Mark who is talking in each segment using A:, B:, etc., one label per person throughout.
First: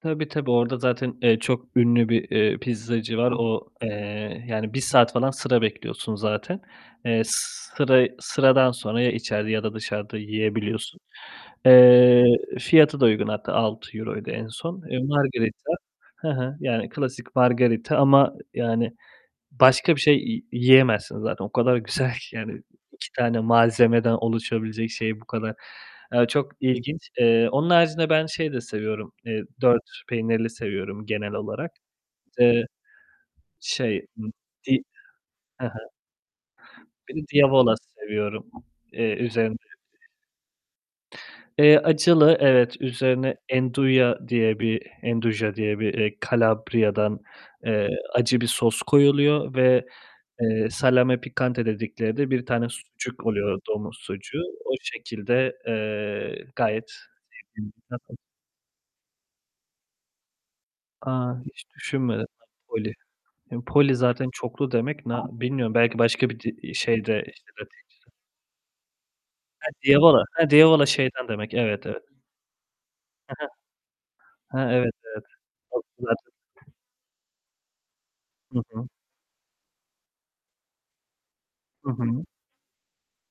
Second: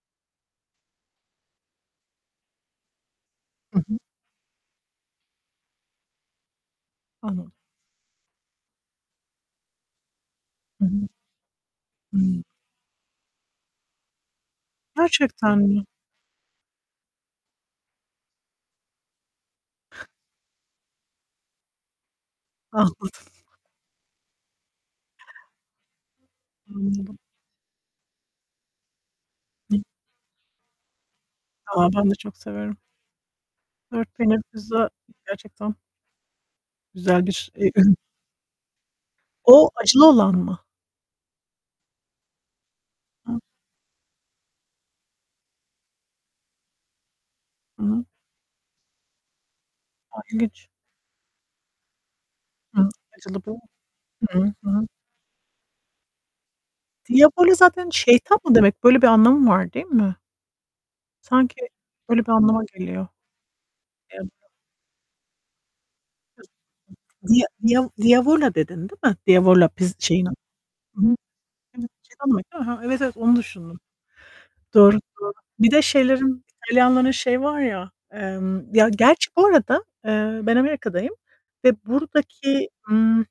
A: Tabii, tabii. Orada zaten, eee, çok ünlü bir, eee, pizzacı var. O,
B: I hı.
A: eee, yani, 1 saat falan sıra bekliyorsun zaten. Eee,
B: Anladım.
A: sıra sıradan sonra ya içeride ya da dışarıda
B: Hı
A: yiyebiliyorsun.
B: hı.
A: Eee,
B: Hıı.
A: fiyatı da uygun hatta €6'ydu en son, eee,
B: Gerçekten
A: margherita.
B: mi?
A: He he, yani, klasik margherita. ama e yani, başka bir şey yi yiyemezsin zaten, o kadar güzel güzel ki, yani,
B: Anladım!
A: 2 tane malzemeden oluşabilecek şey bu kadar eee, çok ilginç!
B: Anladım.
A: Eee, onun haricinde ben şey de seviyorum, eee,
B: Hıh.
A: 4 peynirli seviyorum genel olarak.
B: A, ben de çok
A: D eee
B: severim!
A: şey,
B: 4
A: ımm,
B: peynirli
A: di
B: pizza
A: He he.
B: gerçekten
A: Bir de
B: güzel bir e
A: diavola
B: ı
A: seviyorum. Eee, üzerinde
B: O, acılı
A: [unintelligible]
B: olan mı?
A: Eee, acılı evet. Üzerine
B: A
A: 'nduja diye bir 'nduja diye bir, eee, Kalabriya'dan,
B: I
A: eee,
B: hı.
A: acı bir sos koyuluyor ve,
B: A,
A: eee,
B: ilginç!
A: salame piccante dedikleri de bir tane
B: Hı.
A: sucuk
B: Acılı
A: oluyor,
B: bu.
A: domuz
B: Hı
A: sucuğu.
B: hı, hı
A: O
B: hı.
A: şekilde, eee, gayet
B: Diavoli
A: sevdiğim bir
B: zaten
A: tat [unintelligible]
B: şeytan mı demek? Böyle bir anlamı var, değil mi?
A: A,
B: Sanki
A: hiç
B: böyle
A: düşünmedim!
B: bir anlama
A: Napoli.
B: geliyor.
A: Eee, poli zaten
B: [unintelligible]
A: çoklu demek, na bilmiyorum belki başka bir di
B: [unintelligible]
A: iii, şeyde,
B: Dia
A: işte,
B: Dia
A: Latince
B: Diavola dedin, değil mi? Diavola
A: He,
B: piz
A: diavola!
B: şeyin a
A: He, diavola
B: I hı.
A: şeytan demek. Evet,
B: Evet,
A: evet.
B: şeytan demek, değil mi? He, evet evet
A: He
B: onu düşündüm.
A: he. He, evet,
B: Doğru,
A: evet.
B: doğru! Bir de şeylerin,
A: [unintelligible]
B: İtalyanların şey var ya,
A: Hı
B: emm
A: hı.
B: Ya, gerçi bu arada, eee, ben Amerika'dayım ve
A: Hı hı.
B: buradaki, ımm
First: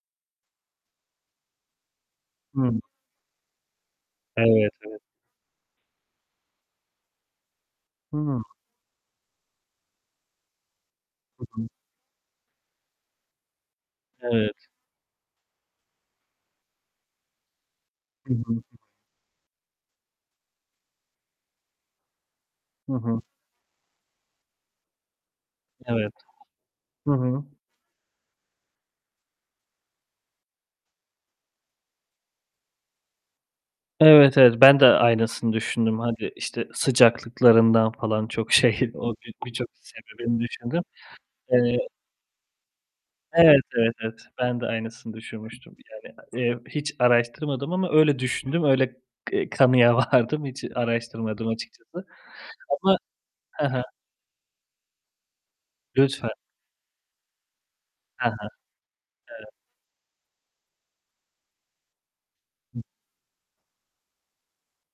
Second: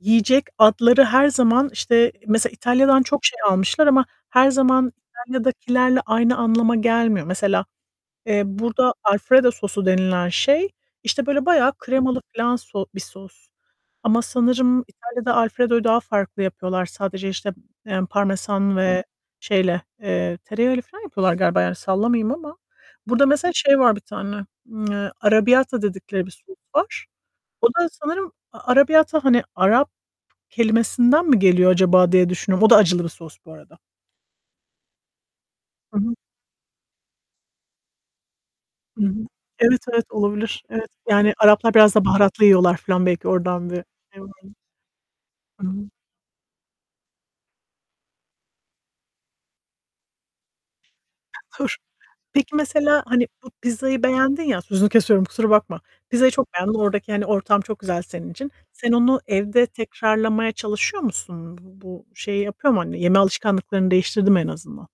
B: yiyecek adları her zaman, işte, mesela
A: Hıı.
B: İtalya'dan çok şey almışlar ama her
A: Evet,
B: zaman
A: evet.
B: İtalya'dakilerle aynı anlama gelmiyor. Mesela,
A: Hıı.
B: eee, burada Alfredo sosu denilen şey, işte,
A: Hı
B: böyle,
A: hı.
B: bayağı kremalı filan so bir sos. Ama
A: Evet.
B: sanırım İtalya'da Alfredo'yu daha farklı yapıyorlar. Sadece, işte, eee,
A: Hı hı.
B: parmesan ve şeyle, eee, tereyağıyla filan yapıyorlar galiba, yani, sallamayayım ama.
A: Hı hı.
B: Burada mesela şey var bir tane, ımm, eee, arrabbiata
A: Evet.
B: dedikleri bir sos var.
A: Hı hı.
B: O da sanırım a arrabbiata hani, Arap kelimesinden mi geliyor acaba, diye düşünüyorum. O da acılı bir sos bu arada.
A: Evet, evet, ben de aynısını
B: I
A: düşündüm.
B: hı.
A: Hadi, işte, sıcaklıklarından falan çok şey
B: I hı.
A: o bi birçok
B: Evet, evet,
A: sebebini
B: olabilir.
A: düşündüm.
B: Evet, yani, Araplar
A: Eee
B: biraz da baharatlı yiyorlar filan belki
A: Evet,
B: oradan bir
A: evet, evet!
B: [unintelligible]
A: Ben de aynısını
B: I
A: düşünmüştüm,
B: hı.
A: yani, eee, hiç araştırmadım ama öyle düşündüm, öyle, eee, kanıya vardım. Hiç araştırmadım
B: [unintelligible]
A: açıkçası.
B: Peki,
A: Ama
B: mesela, hani, bu
A: He he.
B: pizzayı beğendin ya Sözünü kesiyorum kusura bakma.
A: Lütfen!
B: Pizzayı çok beğendin. Oradaki, hani, ortam çok güzel
A: He
B: senin
A: he.
B: için. Sen onu
A: Evet.
B: evde tekrarlamaya çalışıyor musun? Bu bu şey yapıyor mu,
A: Hıh.
B: hani, yeme alışkanlıklarını değiştirdi mi en azından?